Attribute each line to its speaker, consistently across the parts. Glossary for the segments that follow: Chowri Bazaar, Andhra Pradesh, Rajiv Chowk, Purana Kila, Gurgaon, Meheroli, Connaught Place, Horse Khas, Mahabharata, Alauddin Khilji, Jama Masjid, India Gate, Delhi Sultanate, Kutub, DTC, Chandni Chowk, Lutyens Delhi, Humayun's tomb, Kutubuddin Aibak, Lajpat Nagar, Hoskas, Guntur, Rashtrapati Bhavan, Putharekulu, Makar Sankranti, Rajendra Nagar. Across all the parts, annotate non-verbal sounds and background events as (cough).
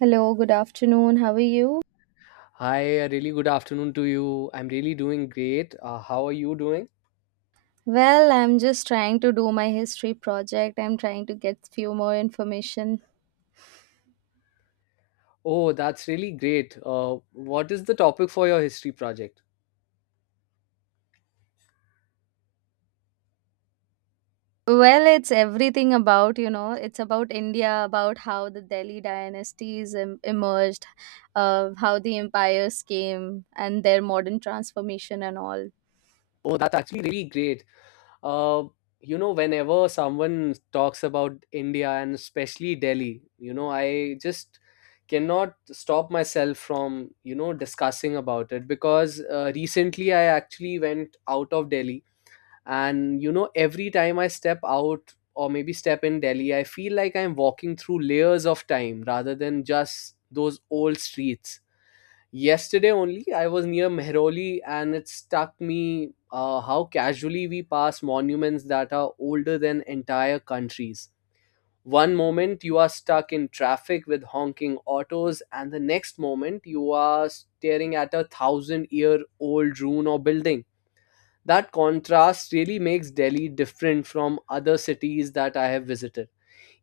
Speaker 1: Hello, good afternoon. How are you?
Speaker 2: Hi, a really good afternoon to you. I'm really doing great. How are you doing?
Speaker 1: Well, I'm just trying to do my history project. I'm trying to get few more information.
Speaker 2: Oh, that's really great. What is the topic for your history project?
Speaker 1: Well, it's everything about, it's about India, about how the Delhi dynasties emerged, how the empires came and their modern transformation and all.
Speaker 2: Oh, that's actually really great. Uh, whenever someone talks about India and especially Delhi, you know, I just cannot stop myself from discussing about it because recently I actually went out of Delhi, and every time I step out or maybe step in Delhi, I feel like I'm walking through layers of time rather than just those old streets. Yesterday only I was near Mehroli, and it struck me how casually we pass monuments that are older than entire countries. One moment you are stuck in traffic with honking autos, and the next moment you are staring at a thousand year old ruin or building. That contrast really makes Delhi different from other cities that I have visited.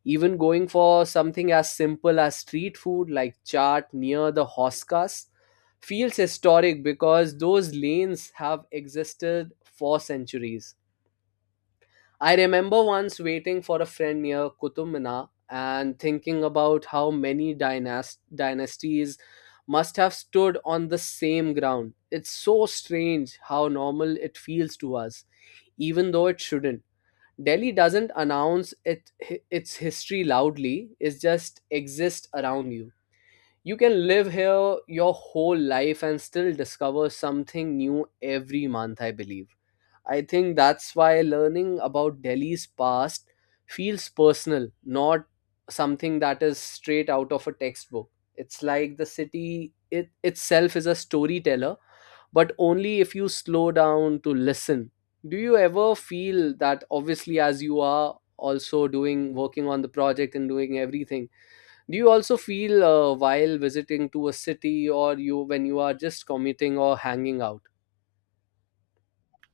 Speaker 2: Even going for something as simple as street food like chaat near the Hoskas feels historic because those lanes have existed for centuries. I remember once waiting for a friend near Qutub Minar and thinking about how many dynasties must have stood on the same ground. It's so strange how normal it feels to us even though it shouldn't. Delhi doesn't announce its history loudly, it just exists around you. You can live here your whole life and still discover something new every month, I believe. I think that's why learning about Delhi's past feels personal, not something that is straight out of a textbook. It's like the city it itself is a storyteller, but only if you slow down to listen. Do you ever feel that, obviously, as you are also doing, working on the project and doing everything, do you also feel, while visiting to a city, or you, when you are just commuting or hanging out?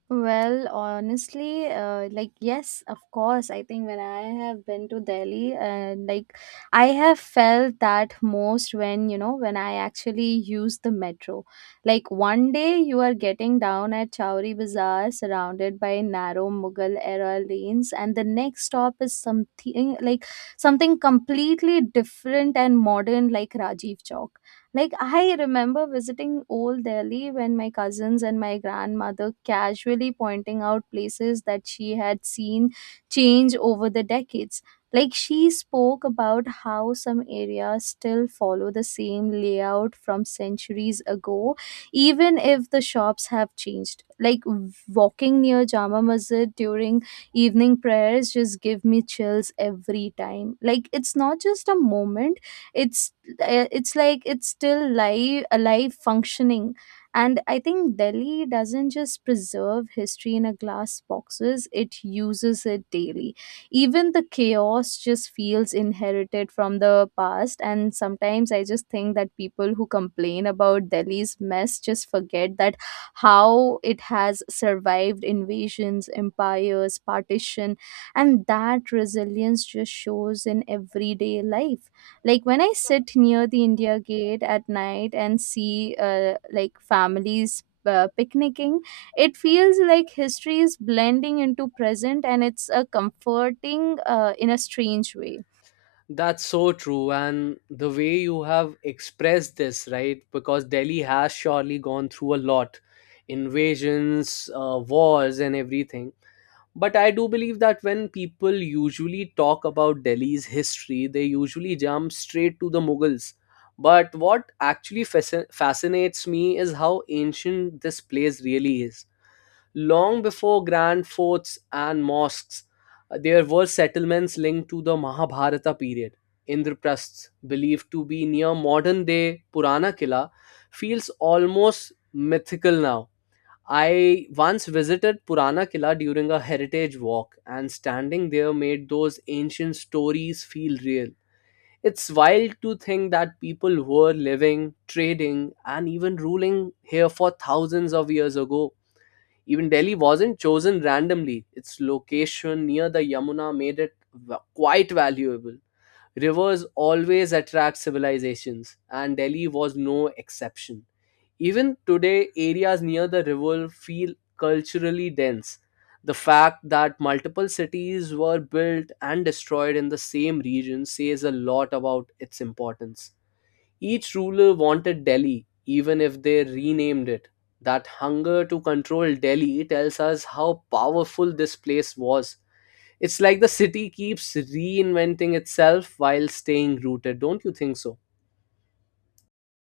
Speaker 1: Well, honestly, like yes, of course. I think when I have been to Delhi, and like I have felt that most when when I actually use the metro. Like one day you are getting down at Chowri Bazaar, surrounded by narrow Mughal era lanes, and the next stop is something like something completely different and modern, like Rajiv Chowk. Like, I remember visiting Old Delhi when my cousins and my grandmother casually pointing out places that she had seen change over the decades. Like, she spoke about how some areas still follow the same layout from centuries ago, even if the shops have changed. Like, walking near Jama Masjid during evening prayers just give me chills every time. Like, it's not just a moment, it's it's like it's still live alive functioning. And I think Delhi doesn't just preserve history in a glass boxes, it uses it daily. Even the chaos just feels inherited from the past, and sometimes I just think that people who complain about Delhi's mess just forget that how it has survived invasions, empires, partition, and that resilience just shows in everyday life. Like when I sit near the India Gate at night and see like families picnicking, it feels like history is blending into present, and it's a comforting in a strange way.
Speaker 2: That's so true. And the way you have expressed this, right? Because Delhi has surely gone through a lot, invasions, wars, and everything. But I do believe that when people usually talk about Delhi's history, they usually jump straight to the Mughals, but what actually fascinates me is how ancient this place really is. Long before grand forts and mosques, there were settlements linked to the Mahabharata period. Indraprasth, believed to be near modern day Purana Killa, feels almost mythical now. I once visited Purana Kila during a heritage walk, and standing there made those ancient stories feel real. It's wild to think that people were living, trading, and even ruling here for thousands of years ago. Even Delhi wasn't chosen randomly, its location near the Yamuna made it quite valuable. Rivers always attract civilizations, and Delhi was no exception. Even today, areas near the river feel culturally dense. The fact that multiple cities were built and destroyed in the same region says a lot about its importance. Each ruler wanted Delhi, even if they renamed it. That hunger to control Delhi tells us how powerful this place was. It's like the city keeps reinventing itself while staying rooted, don't you think so?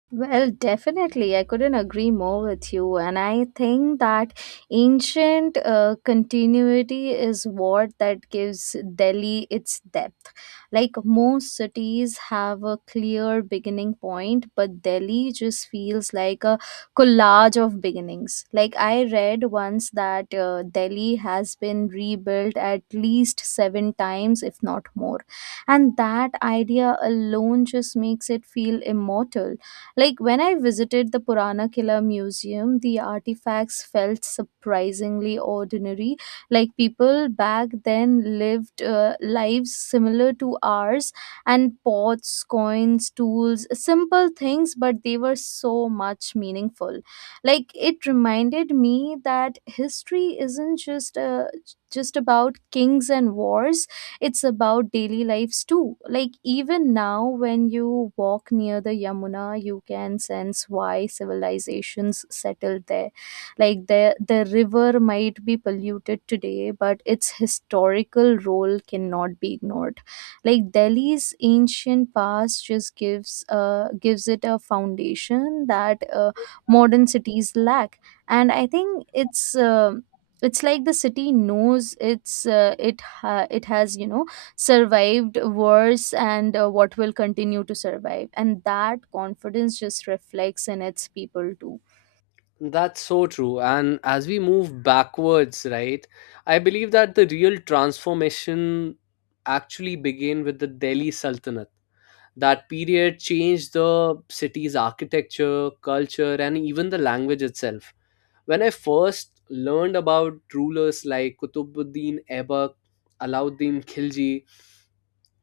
Speaker 1: Well, definitely. I couldn't agree more with you. And I think that ancient continuity is what that gives Delhi its depth. Like most cities have a clear beginning point, but Delhi just feels like a collage of beginnings. Like I read once that Delhi has been rebuilt at least seven times, if not more. And that idea alone just makes it feel immortal. Like when I visited the Purana Kila Museum, the artifacts felt surprisingly ordinary. Like people back then lived lives similar to ours, and pots, coins, tools, simple things, but they were so much meaningful. Like it reminded me that history isn't just about kings and wars, it's about daily lives too. Like even now when you walk near the Yamuna, you can sense why civilizations settled there. Like the river might be polluted today, but its historical role cannot be ignored. Like Delhi's ancient past just gives gives it a foundation that modern cities lack. And I think it's like the city knows it has survived wars and what will continue to survive, and that confidence just reflects in its people too.
Speaker 2: That's so true. And as we move backwards, right, I believe that the real transformation actually began with the Delhi Sultanate. That period changed the city's architecture, culture, and even the language itself. When I first learned about rulers like Kutubuddin Aibak, Alauddin Khilji,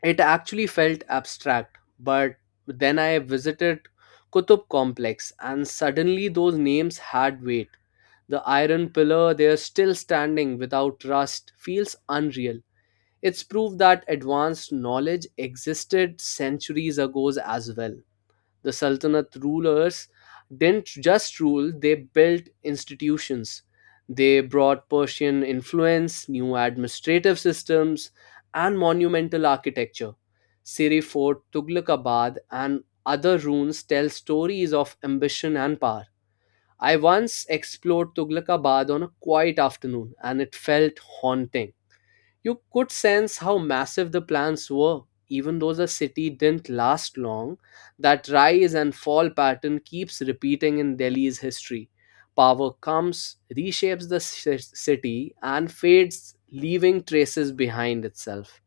Speaker 2: it actually felt abstract. But then I visited Kutub complex, and suddenly those names had weight. The iron pillar there, still standing without rust, feels unreal. It's proof that advanced knowledge existed centuries ago as well. The Sultanate rulers didn't just rule, they built institutions. They brought Persian influence, new administrative systems, and monumental architecture. Siri Fort, Tughlaqabad, and other ruins tell stories of ambition and power. I once explored Tughlakabad on a quiet afternoon, and it felt haunting. You could sense how massive the plans were, even though the city didn't last long. That rise and fall pattern keeps repeating in Delhi's history. Power comes, reshapes the city, and fades, leaving traces behind itself.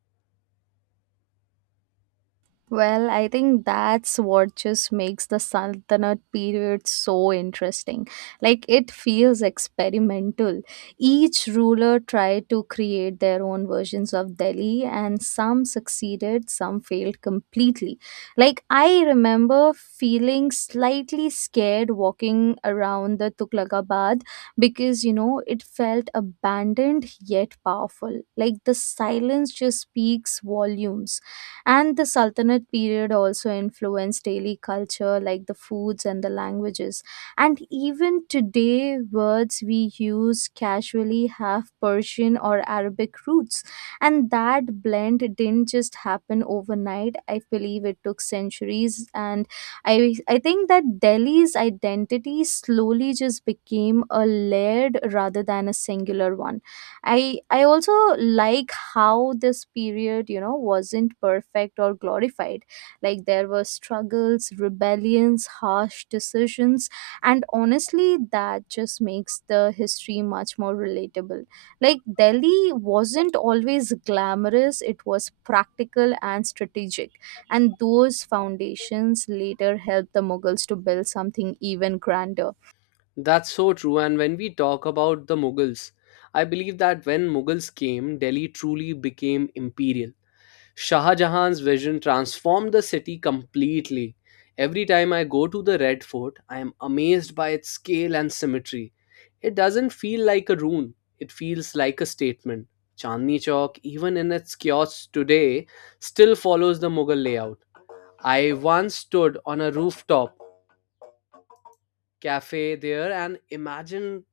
Speaker 1: Well, I think that's what just makes the Sultanate period so interesting. Like, it feels experimental. Each ruler tried to create their own versions of Delhi, and some succeeded, some failed completely. Like, I remember feeling slightly scared walking around the Tughlaqabad because, you know, it felt abandoned yet powerful. Like, the silence just speaks volumes. And the Sultanate period also influenced daily culture, like the foods and the languages. And even today, words we use casually have Persian or Arabic roots. And that blend didn't just happen overnight. I believe it took centuries. And I think that Delhi's identity slowly just became a layered rather than a singular one. I also like how this period, you know, wasn't perfect or glorified. Like there were struggles, rebellions, harsh decisions, and honestly that just makes the history much more relatable. Like Delhi wasn't always glamorous, it was practical and strategic, and those foundations later helped the Mughals to build something even grander.
Speaker 2: That's so true, and when we talk about the Mughals, I believe that when Mughals came, Delhi truly became imperial. Shah Jahan's vision transformed the city completely. Every time I go to the Red Fort, I am amazed by its scale and symmetry. It doesn't feel like a ruin, it feels like a statement. Chandni Chowk, even in its kiosks today, still follows the Mughal layout. I once stood on a rooftop cafe there and imagined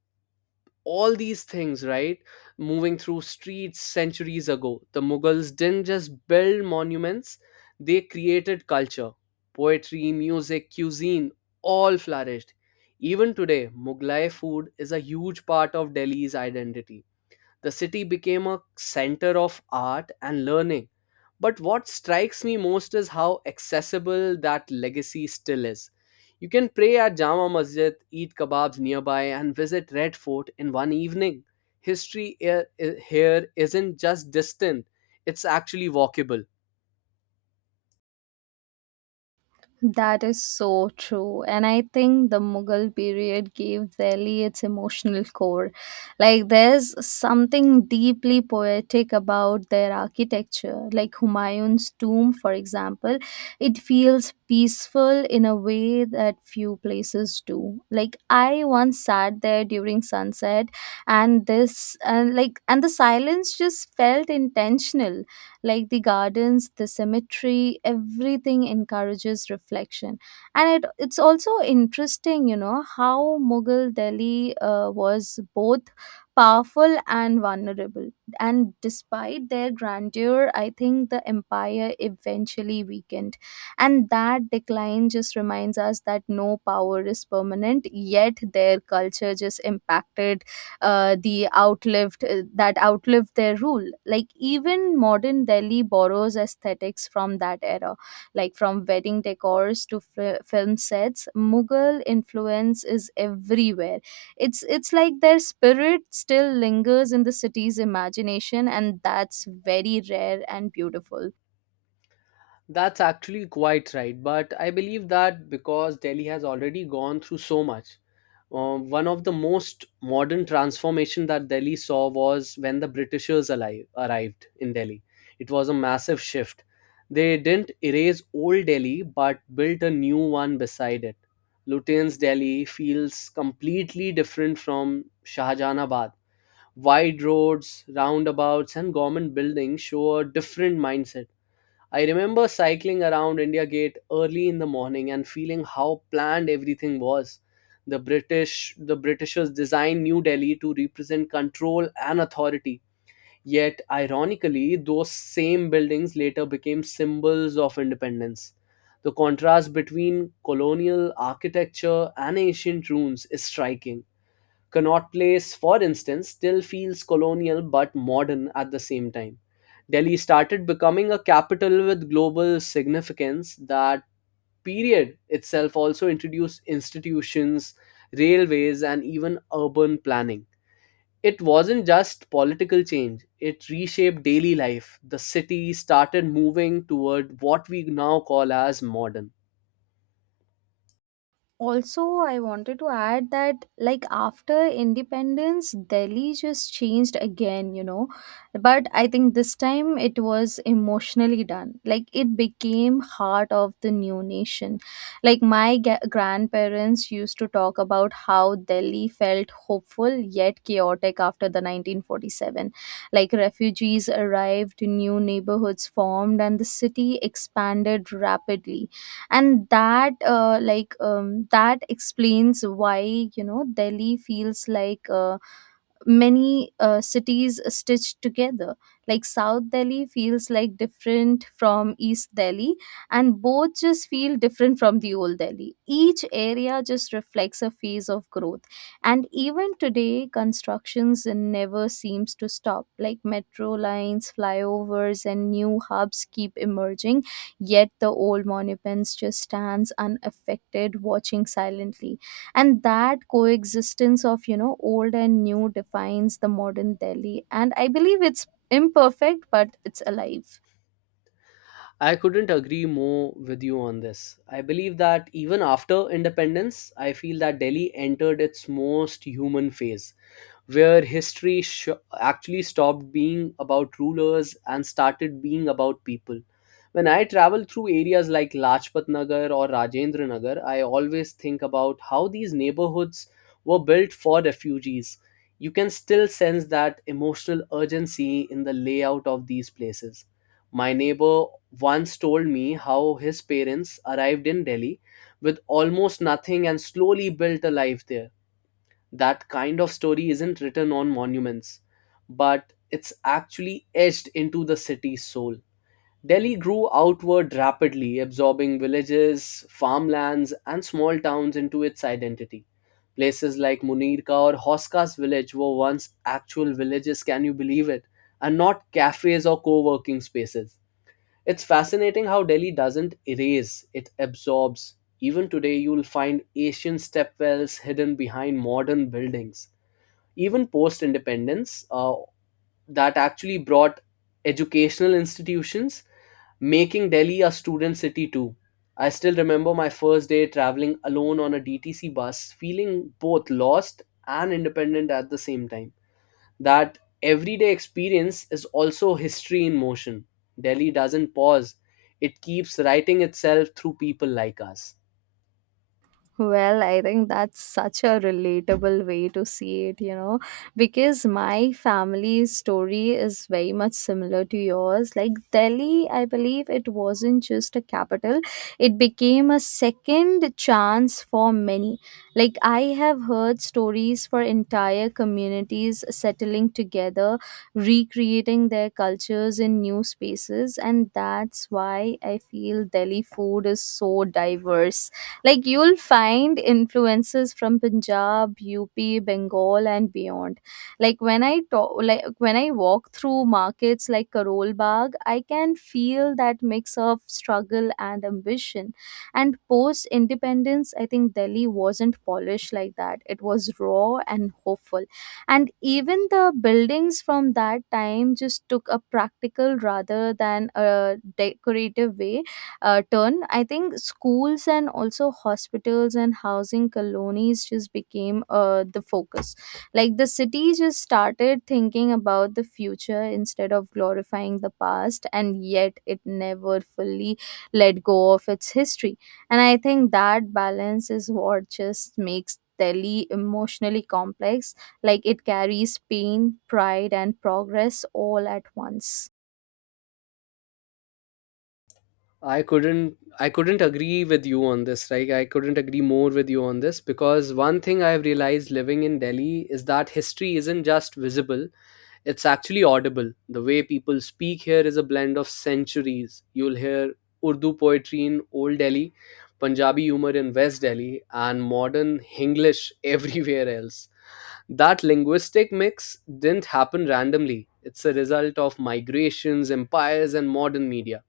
Speaker 2: all these things, right? Moving through streets centuries ago, the Mughals didn't just build monuments, they created culture. Poetry, music, cuisine, all flourished. Even today, Mughlai food is a huge part of Delhi's identity. The city became a center of art and learning. But what strikes me most is how accessible that legacy still is. You can pray at Jama Masjid, eat kebabs nearby, and visit Red Fort in one evening. History here isn't just distant, it's actually walkable.
Speaker 1: That is so true. And I think the Mughal period gave Delhi its emotional core. Like, there's something deeply poetic about their architecture. Like, Humayun's tomb, for example, it feels peaceful in a way that few places do. Like, I once sat there during sunset, and the silence just felt intentional. Like the gardens, the cemetery, everything encourages reflection. And it's also interesting, you know, how Mughal Delhi was both powerful and vulnerable. And despite their grandeur, I think the empire eventually weakened. And that decline just reminds us that no power is permanent, yet their culture just impacted the outlived that outlived their rule. Like even modern Delhi borrows aesthetics from that era, like from wedding decors to film sets. Mughal influence is everywhere. It's like their spirit still lingers in the city's imagination, and that's very rare and beautiful.
Speaker 2: That's actually quite right, but I believe that because Delhi has already gone through so much. One of the most modern transformation that Delhi saw was when the Britishers arrived in Delhi. It was a massive shift. They didn't erase old Delhi but built a new one beside it. Lutyens Delhi feels completely different from Shahjahanabad. Wide roads, roundabouts, and government buildings show a different mindset. I remember cycling around India Gate early in the morning and feeling how planned everything was. The Britishers designed New Delhi to represent control and authority. Yet, ironically, those same buildings later became symbols of independence. The contrast between colonial architecture and ancient ruins is striking. Connaught Place, for instance, still feels colonial but modern at the same time. Delhi started becoming a capital with global significance. That period itself also introduced institutions, railways, and even urban planning. It wasn't just political change, it reshaped daily life. The city started moving toward what we now call as modern.
Speaker 1: Also, I wanted to add that, like, after independence Delhi just changed again, you know. But I think this time it was emotionally done. Like it became heart of the new nation. Like my grandparents used to talk about how Delhi felt hopeful yet chaotic after the 1947. Like refugees arrived, new neighborhoods formed, and the city expanded rapidly. And that explains why, you know, Delhi feels like many cities stitched together. Like South Delhi feels like different from East Delhi, and both just feel different from the old Delhi. Each area just reflects a phase of growth. And even today constructions never seems to stop, like metro lines, flyovers, and new hubs keep emerging, yet the old monuments just stands unaffected, watching silently. And that coexistence of, you know, old and new defines the modern Delhi, and I believe it's imperfect but it's alive.
Speaker 2: I couldn't agree more with you on this. I believe that even after independence, I feel that Delhi entered its most human phase where history actually stopped being about rulers and started being about people. When I travel through areas like Lajpat Nagar or Rajendra Nagar, I always think about how these neighborhoods were built for refugees. You can still sense that emotional urgency in the layout of these places. My neighbor once told me how his parents arrived in Delhi with almost nothing and slowly built a life there. That kind of story isn't written on monuments, but it's actually etched into the city's soul. Delhi grew outward rapidly, absorbing villages, farmlands, and small towns into its identity. Places like Munirka or Hoska's village were once actual villages, can you believe it? And not cafes or co working spaces. It's fascinating how Delhi doesn't erase, it absorbs. Even today, you'll find ancient stepwells hidden behind modern buildings. Even post independence, that actually brought educational institutions, making Delhi a student city too. I still remember my first day traveling alone on a DTC bus, feeling both lost and independent at the same time. That everyday experience is also history in motion. Delhi doesn't pause, it keeps writing itself through people like us.
Speaker 1: Well, I think that's such a relatable way to see it, you know, because my family's story is very much similar to yours. Like Delhi, I believe it wasn't just a capital, it became a second chance for many. Like, I have heard stories for entire communities settling together, recreating their cultures in new spaces, and that's why I feel Delhi food is so diverse. Like you'll find influences from Punjab, UP, Bengal, and beyond. Like when I walk through markets like Karol Bagh, I can feel that mix of struggle and ambition. And post independence, I think Delhi wasn't polished like that. It was raw and hopeful. And even the buildings from that time just took a practical rather than a decorative way turn. I think schools and also hospitals and housing colonies just became the focus. Like the city just started thinking about the future instead of glorifying the past, and yet it never fully let go of its history. And I think that balance is what just makes Delhi emotionally complex. Like it carries pain, pride, and progress all at once.
Speaker 2: I couldn't agree with you on this. Like, I couldn't agree more with you on this, because one thing I've realized living in Delhi is that history isn't just visible, it's actually audible. The way people speak here is a blend of centuries. You'll hear Urdu poetry in Old Delhi, Punjabi humor in West Delhi, and modern Hinglish (laughs) everywhere else. That linguistic mix didn't happen randomly. It's a result of migrations, empires, and modern media.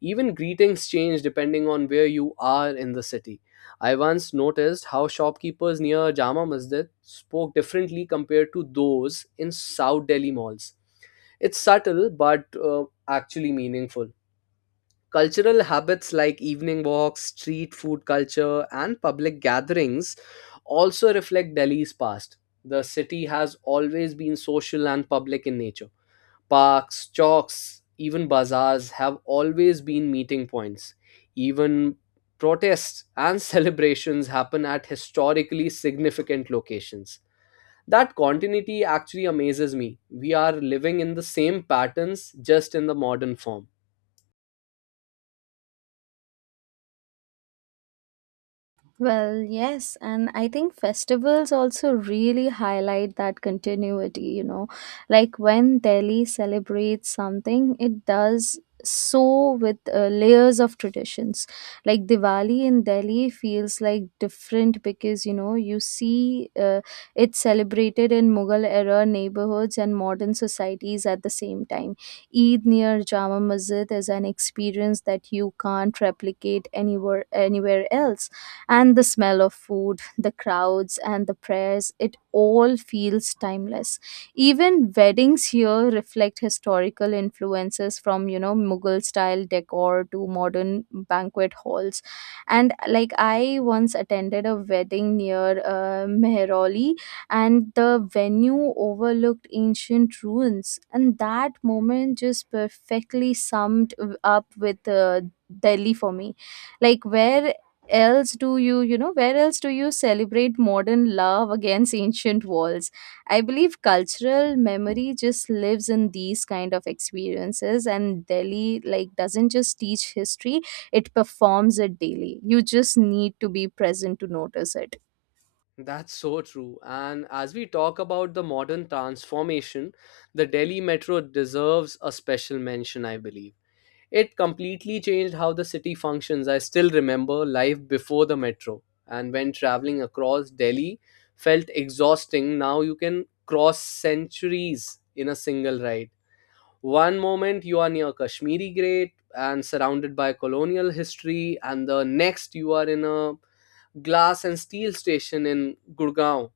Speaker 2: Even greetings change depending on where you are in the city. I once noticed how shopkeepers near Jama Masjid spoke differently compared to those in South Delhi malls. It's subtle but actually meaningful. Cultural habits like evening walks, street food culture, and public gatherings also reflect Delhi's past. The city has always been social and public in nature. Parks, chalks, even bazaars have always been meeting points. Even protests and (laughs) celebrations happen at historically significant locations. That continuity actually amazes me. We are living in the same patterns, just in the modern form.
Speaker 1: Well, yes, and I think festivals also really highlight that continuity, you know. Like when Delhi celebrates something, it does so with layers of traditions. Like Diwali in Delhi feels like different because, you know, you see it's celebrated in Mughal era neighborhoods and modern societies at the same time. Eid near Jama Masjid is an experience that you can't replicate anywhere else, and the smell of food, the crowds, and the prayers, it all feels timeless. Even weddings here reflect historical influences from, you know, Mughal style decor to modern banquet halls. And like I once attended a wedding near Meheroli, and the venue overlooked ancient ruins. And that moment just perfectly summed up with Delhi for me. Like where else do you you know where else do you celebrate modern love against ancient walls. I believe cultural memory just lives in these kind of experiences, and Delhi like doesn't just teach history, it performs it daily. You just need to be present to notice it.
Speaker 2: That's so true. And as we talk about the modern transformation, the Delhi Metro deserves a special mention, I believe. It completely changed how the city functions. I still remember life before the metro, and when traveling across Delhi felt exhausting. Now you can cross centuries in a single ride. One moment you are near Kashmiri Gate and surrounded by colonial history, and the next you are in a glass and steel station in Gurgaon.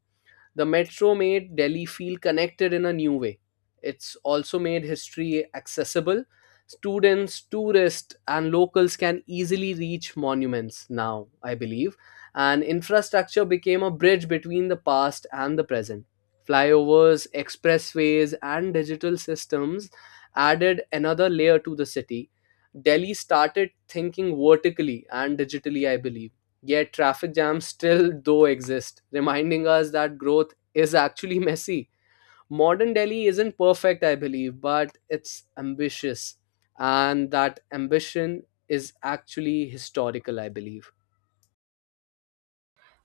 Speaker 2: The metro made Delhi feel connected in a new way. It's also made history accessible. Students, tourists, and locals can easily reach monuments now, I believe. And infrastructure became a bridge between the past and the present. Flyovers, expressways, and digital systems added another layer to the city. Delhi started thinking vertically and digitally, I believe. Yet traffic jams still though exist, reminding us that growth is actually messy. Modern Delhi isn't perfect, I believe, but it's ambitious. And that ambition is actually historical, I believe.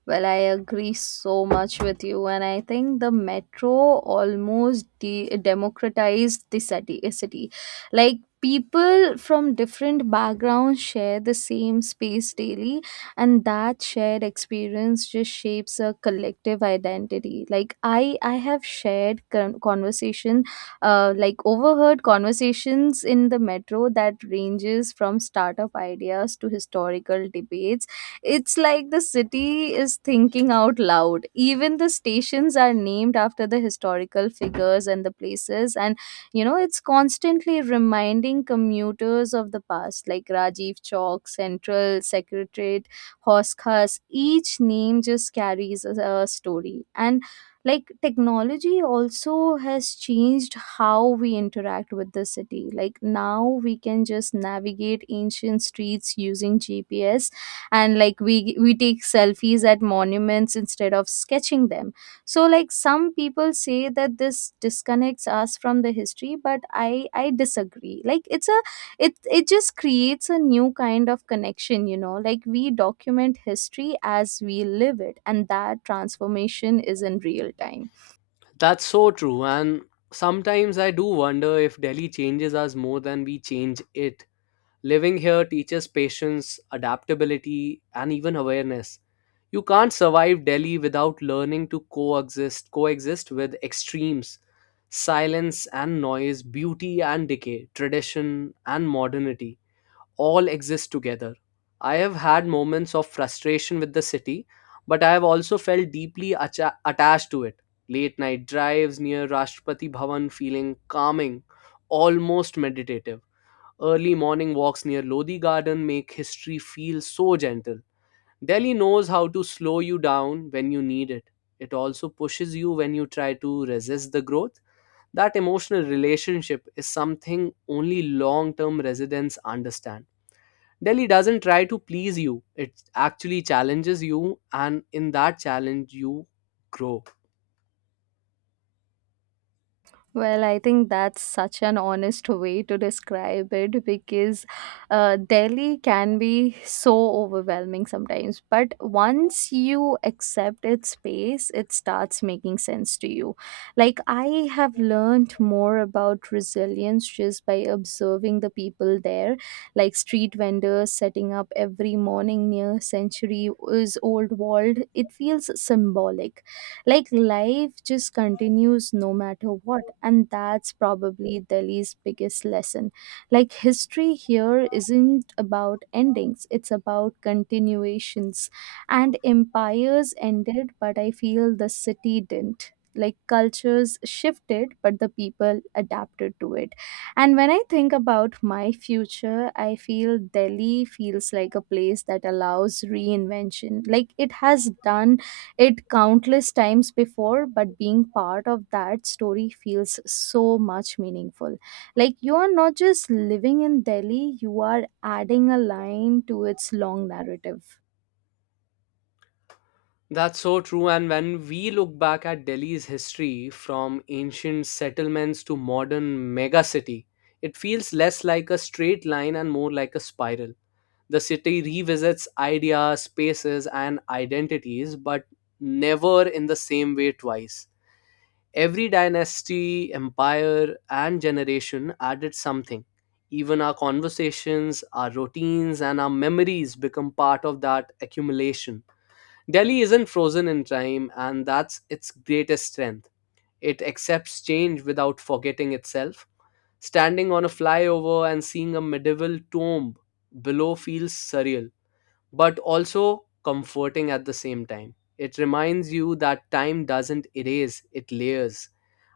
Speaker 1: Well, I agree so much with you, and I think the metro almost democratized the city. Like people from different backgrounds share the same space daily, and that shared experience just shapes a collective identity. Like I have conversation, overheard conversations in the metro that ranges from startup ideas to historical debates. It's like the city is thinking out loud. Even the stations are named after the historical figures and the places. And, you know, it's constantly reminding commuters of the past, like Rajiv Chowk, Central, Secretariat, Horse Khas. Each name just carries a story. And like technology also has changed how we interact with the city, like now we can just navigate ancient streets using GPS, and like we take selfies at monuments instead of sketching them. So like some people say that this disconnects us from the history, but I disagree. Like it's a it it just creates a new kind of connection, you know, like we document history as we live it, and that transformation is in real time.
Speaker 2: That's so true. And sometimes I do wonder if Delhi changes us more than we change it. Living here teaches patience, adaptability, and even awareness. You can't survive Delhi without learning to coexist with extremes, silence and noise, beauty and decay, tradition and modernity, all exist together. I have had moments of frustration with the city, but I have also felt deeply attached to it. Late night drives near Rashtrapati Bhavan feeling calming, almost meditative. Early morning walks near Lodi Garden make history feel so gentle. Delhi knows how to slow you down when you need it. It also pushes you when you try to resist the growth. That emotional relationship is something only long term residents understand. Delhi doesn't try to please you, it actually challenges you, and in that challenge, you grow.
Speaker 1: Well, I think that's such an honest way to describe it because Delhi can be so overwhelming sometimes. But once you accept its pace, it starts making sense to you. Like, I have learned more about resilience just by observing the people there, like street vendors setting up every morning near century is old world. It feels symbolic, like life just continues no matter what, and that's probably Delhi's biggest lesson. Like history here isn't about endings, it's about continuations. And empires ended, but I feel the city didn't. Like cultures shifted, but the people adapted to it. And when I think about my future, I feel Delhi feels like a place that allows reinvention. Like it has done it countless times before, but being part of that story feels so much meaningful. Like you are not just living in Delhi, you are adding a line to its long narrative.
Speaker 2: That's so true. And when we look back at Delhi's history from ancient settlements to modern megacity, it feels less like a straight line and more like a spiral. The city revisits ideas, spaces, and identities, but never in the same way twice. Every dynasty, empire, and generation added something. Even our conversations, our routines, and our memories become part of that accumulation. Delhi isn't frozen in time, and that's its greatest strength. It accepts change without forgetting itself. Standing on a flyover and seeing a medieval tomb below feels surreal, but also comforting at the same time. It reminds you that time doesn't erase, it layers.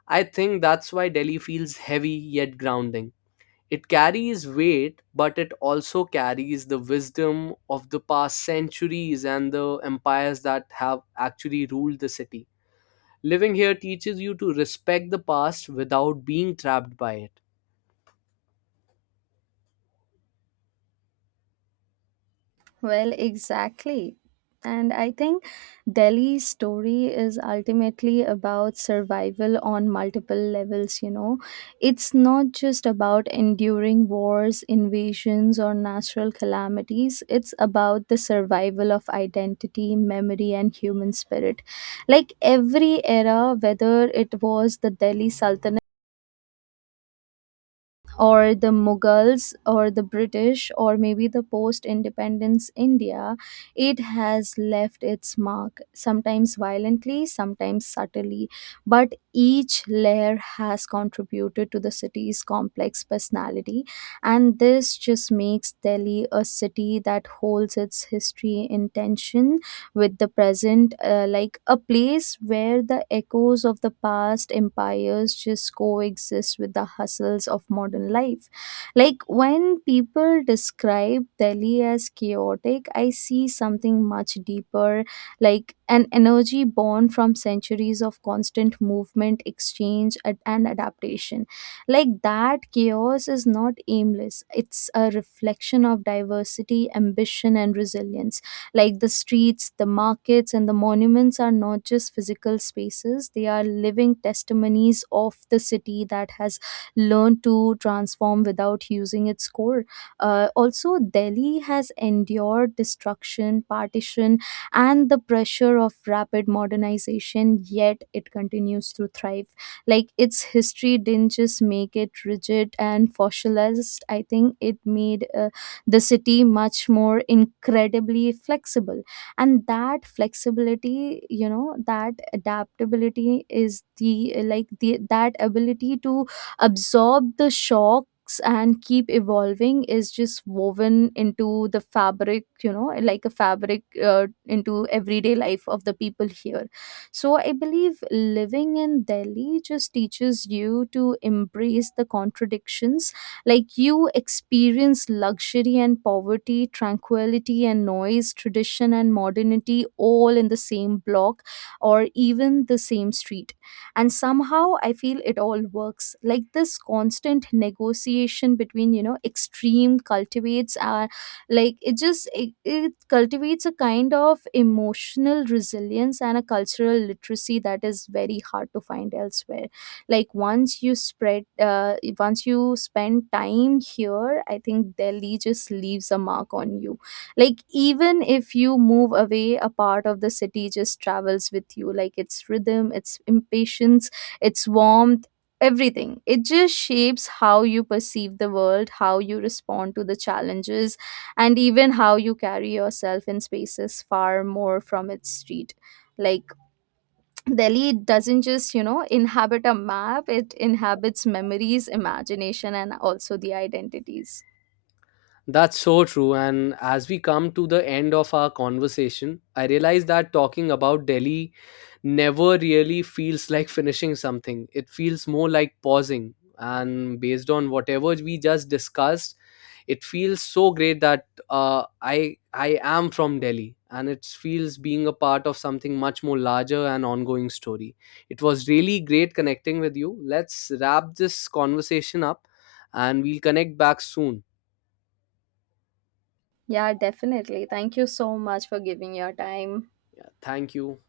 Speaker 2: I think that's why Delhi feels heavy yet grounding. It carries weight, but it also carries the wisdom of the past centuries and the empires that have actually ruled the city. Living here teaches you to respect the past without being trapped by it.
Speaker 1: Well, exactly. And I think Delhi's story is ultimately about survival on multiple levels, you know. It's not just about enduring wars, invasions, or natural calamities. It's about the survival of identity, memory, and human spirit. Like every era, whether it was the Delhi Sultanate or the Mughals or the British or maybe the post independence India, it has left its mark, sometimes violently, sometimes subtly, but each layer has contributed to the city's complex personality. And this just makes Delhi a city that holds its history in tension with the present, like a place where the echoes of the past empires just coexist with the hustles of modern life. Like when people describe Delhi as chaotic, I see something much deeper, like an energy born from centuries of constant movement, exchange, and adaptation. Like that chaos is not aimless, it's a reflection of diversity, ambition, and resilience, like the streets, the markets, and the monuments are not just physical spaces, they are living testimonies of the city that has learned to transform without using its core. Also, Delhi has endured destruction, partition, and the pressure of rapid modernization, yet it continues to thrive. Like its history didn't just make it rigid and fossilized, I think it made the city much more incredibly flexible, and that flexibility, you know, that adaptability is the like the that ability to absorb the shocks and keep evolving is just woven into the fabric, you know, like a fabric into everyday life of the people here. So I believe living in Delhi just teaches you to embrace the contradictions, like you experience luxury and poverty, tranquility and noise, tradition and modernity all in the same block or even the same street. And somehow I feel it all works. Like this constant negotiation between, you know, extreme cultivates our it cultivates a kind of emotional resilience and a cultural literacy that is very hard to find elsewhere. Like once you spread once you spend time here, I think Delhi just leaves a mark on you. Like even if you move away, a part of the city just travels with you, like its rhythm, its impatience, its warmth, everything. It just shapes how you perceive the world, how you respond to the challenges, and even how you carry yourself in spaces far more from its street. Like Delhi doesn't just, you know, inhabit a map, it inhabits memories, imagination, and also the identities.
Speaker 2: That's so true. And as we come to the end of our conversation, I realize that talking about Delhi never really feels like finishing something. It feels more like pausing. And based on whatever we just discussed, it feels so great that uh, i I am from Delhi, and it feels being a part of something much more larger and ongoing story. It was really great connecting with you. Let's wrap this conversation up, and we'll connect back soon.
Speaker 1: Yeah, definitely. Thank you so much for giving your time.
Speaker 2: Yeah, thank you.